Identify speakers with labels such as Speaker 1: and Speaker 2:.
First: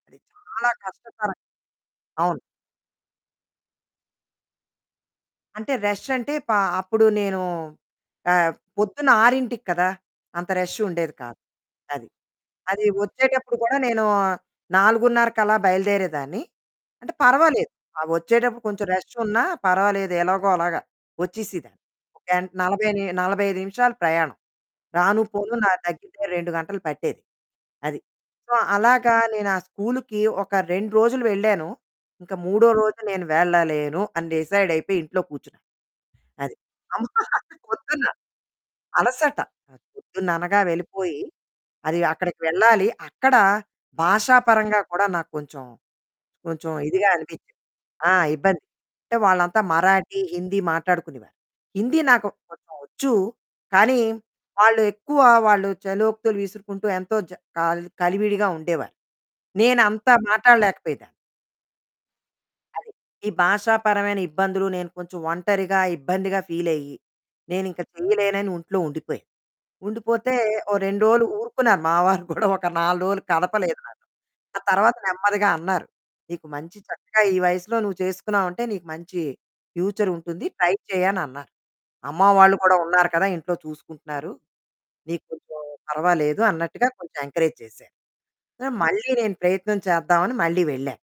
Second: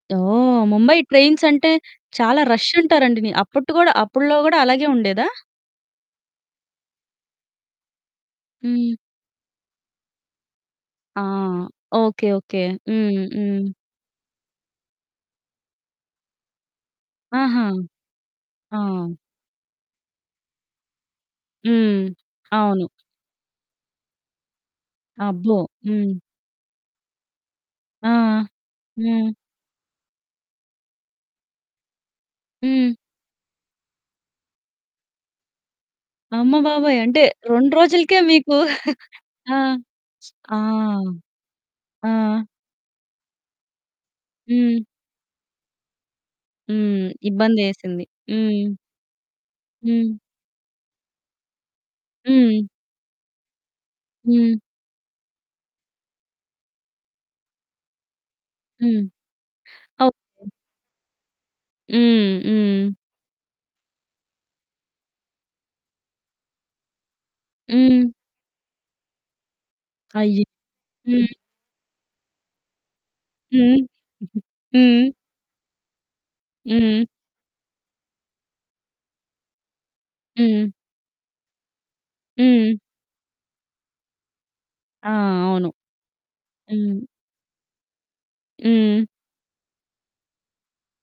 Speaker 1: అది
Speaker 2: ఓహ్!
Speaker 1: చాలా
Speaker 2: ముంబై
Speaker 1: కష్టతరం
Speaker 2: ట్రైన్స్ అంటే,
Speaker 1: అవును.
Speaker 2: చాలా రషంటారండి. నీ అప్పుట్టు కూడా అప్పట్లో కూడా అలాగే ఉండేదా?
Speaker 1: అంటే రష్ అంటే, ప అప్పుడు నేను ఆహ్,
Speaker 2: హ్మ్.
Speaker 1: పొద్దున్న 6కి కదా! అంత రష్ ఉండేది
Speaker 2: ఆ!
Speaker 1: కాదు. అది.
Speaker 2: ఓకే. ఓకే.
Speaker 1: అది
Speaker 2: హ్మ్.
Speaker 1: వచ్చేటప్పుడు
Speaker 2: హ్మ్.
Speaker 1: కూడా నేను 4:30 కలా బయలుదేరేదాన్ని అంటే,
Speaker 2: ఆహా!
Speaker 1: పర్వాలేదు ఒచ్చేటప్పుడు కొంచెం
Speaker 2: ఆ!
Speaker 1: రషున్నా పర్వాలేదు. ఎలాగో అలాగా ఒచ్చేసిదాన్ని.
Speaker 2: హ్మ్.
Speaker 1: ఒక గంట్
Speaker 2: అవును.
Speaker 1: 40, 45 నిమిషాలు ప్రయాణం రాను, పోను.
Speaker 2: అబ్బో!
Speaker 1: నాకు
Speaker 2: హ్మ్.
Speaker 1: దగ్గిర‌గా 2 గంటలు పట్టేది అది.
Speaker 2: ఆ!
Speaker 1: సో, అలాగా
Speaker 2: హ్మ్.
Speaker 1: నేను ఆ స్కూల్‌కి ఒక 2 రోజులు వెళ్ళాను. ఇంక మూడో
Speaker 2: హ్మ్.
Speaker 1: రోజు నేను వెళ్ళలేను అని డిసైడయిపోయి ఇంట్లో కూర్చున్నాను.
Speaker 2: అమ్మ
Speaker 1: అది.
Speaker 2: బాబోయ్!
Speaker 1: అమ్మా!
Speaker 2: అంటే
Speaker 1: అది
Speaker 2: 2
Speaker 1: పొద్దున్న
Speaker 2: రోజులకే మీకు
Speaker 1: అలసట
Speaker 2: ఆ! ఆ!
Speaker 1: పొద్దున్ననగా వెళ్ళిపోయి. అది
Speaker 2: ఆ!
Speaker 1: అక్కడికి వెళ్ళాలి, అక్కడ భాషా పరంగా
Speaker 2: హ్మ్.
Speaker 1: కూడా నాకు కొంచెం, కొంచెం
Speaker 2: హ్మ్.
Speaker 1: ఇదిగా అనిపించింది.
Speaker 2: ఇబ్బందేసింది.
Speaker 1: ఆ! ఇబ్బంది.
Speaker 2: హ్మ్.
Speaker 1: అంటే వాళ్ళంతా
Speaker 2: హ్మ్.
Speaker 1: మరాఠీ, హిందీ మాట్లాడుకునేవారు. హిందీ నాకు
Speaker 2: హ్మ్.
Speaker 1: కొంచెం వొచ్చు కానీ,
Speaker 2: హ్మ్.
Speaker 1: వాళ్ళు ఎక్కువ వాళ్ళు చలోక్తులు విసురుకుంటూ ఎంతో చ క కలివిడిగా ఉండేవారు.
Speaker 2: హ్మ్.
Speaker 1: నేను అంతా
Speaker 2: ఓకే.
Speaker 1: మాట్లాడలేకపోయేదాన్ని.
Speaker 2: హ్మ్. హ్మ్.
Speaker 1: అది. ఈ భాషాపరమైన ఇబ్బందులు, నేను కొంచెం ఒంటరిగా, ఇబ్బందిగా, ఫీలయ్యి, నేనింక
Speaker 2: హ్మ్.
Speaker 1: చేయలేనని ఇంట్లో ఉండిపోయాను. ఉండిపోతే
Speaker 2: అయ్యి
Speaker 1: ఓ 2 రోజులు
Speaker 2: హ్మ్.
Speaker 1: ఊరుకున్నారు మా వారు కూడా ఒక 4 రోజులు కదపలేదు
Speaker 2: హ్మ్.
Speaker 1: నన్ను. ఆ తర్వాత
Speaker 2: హ్మ్.
Speaker 1: నెమ్మదిగా అన్నారు, "నీకు మంచి
Speaker 2: హ్మ్.
Speaker 1: చక్కగా ఈ వయసులో నువ్వు చేసుకున్నావంటే, నీకు మంచి ఫ్యూచర్ ఉంటుంది,
Speaker 2: హ్మ్.
Speaker 1: ట్రై చెయ్యి" అనన్నారు. "అమ్మ వాళ్ళు
Speaker 2: హ్మ్.
Speaker 1: కూడా ఉన్నారు కదా! ఇంట్లో చూసుకుంటున్నారు
Speaker 2: ఆ!
Speaker 1: నీకు కొంచెం
Speaker 2: అవును.
Speaker 1: పర్వాలేదు" అన్నట్టుగా
Speaker 2: హ్మ్.
Speaker 1: కొంచెం ఎంకరేజ్ చేశారు.
Speaker 2: హ్మ్.
Speaker 1: మళ్ళీ నేను ప్రయత్నం చేద్దామని మళ్ళీ వెళ్ళాను.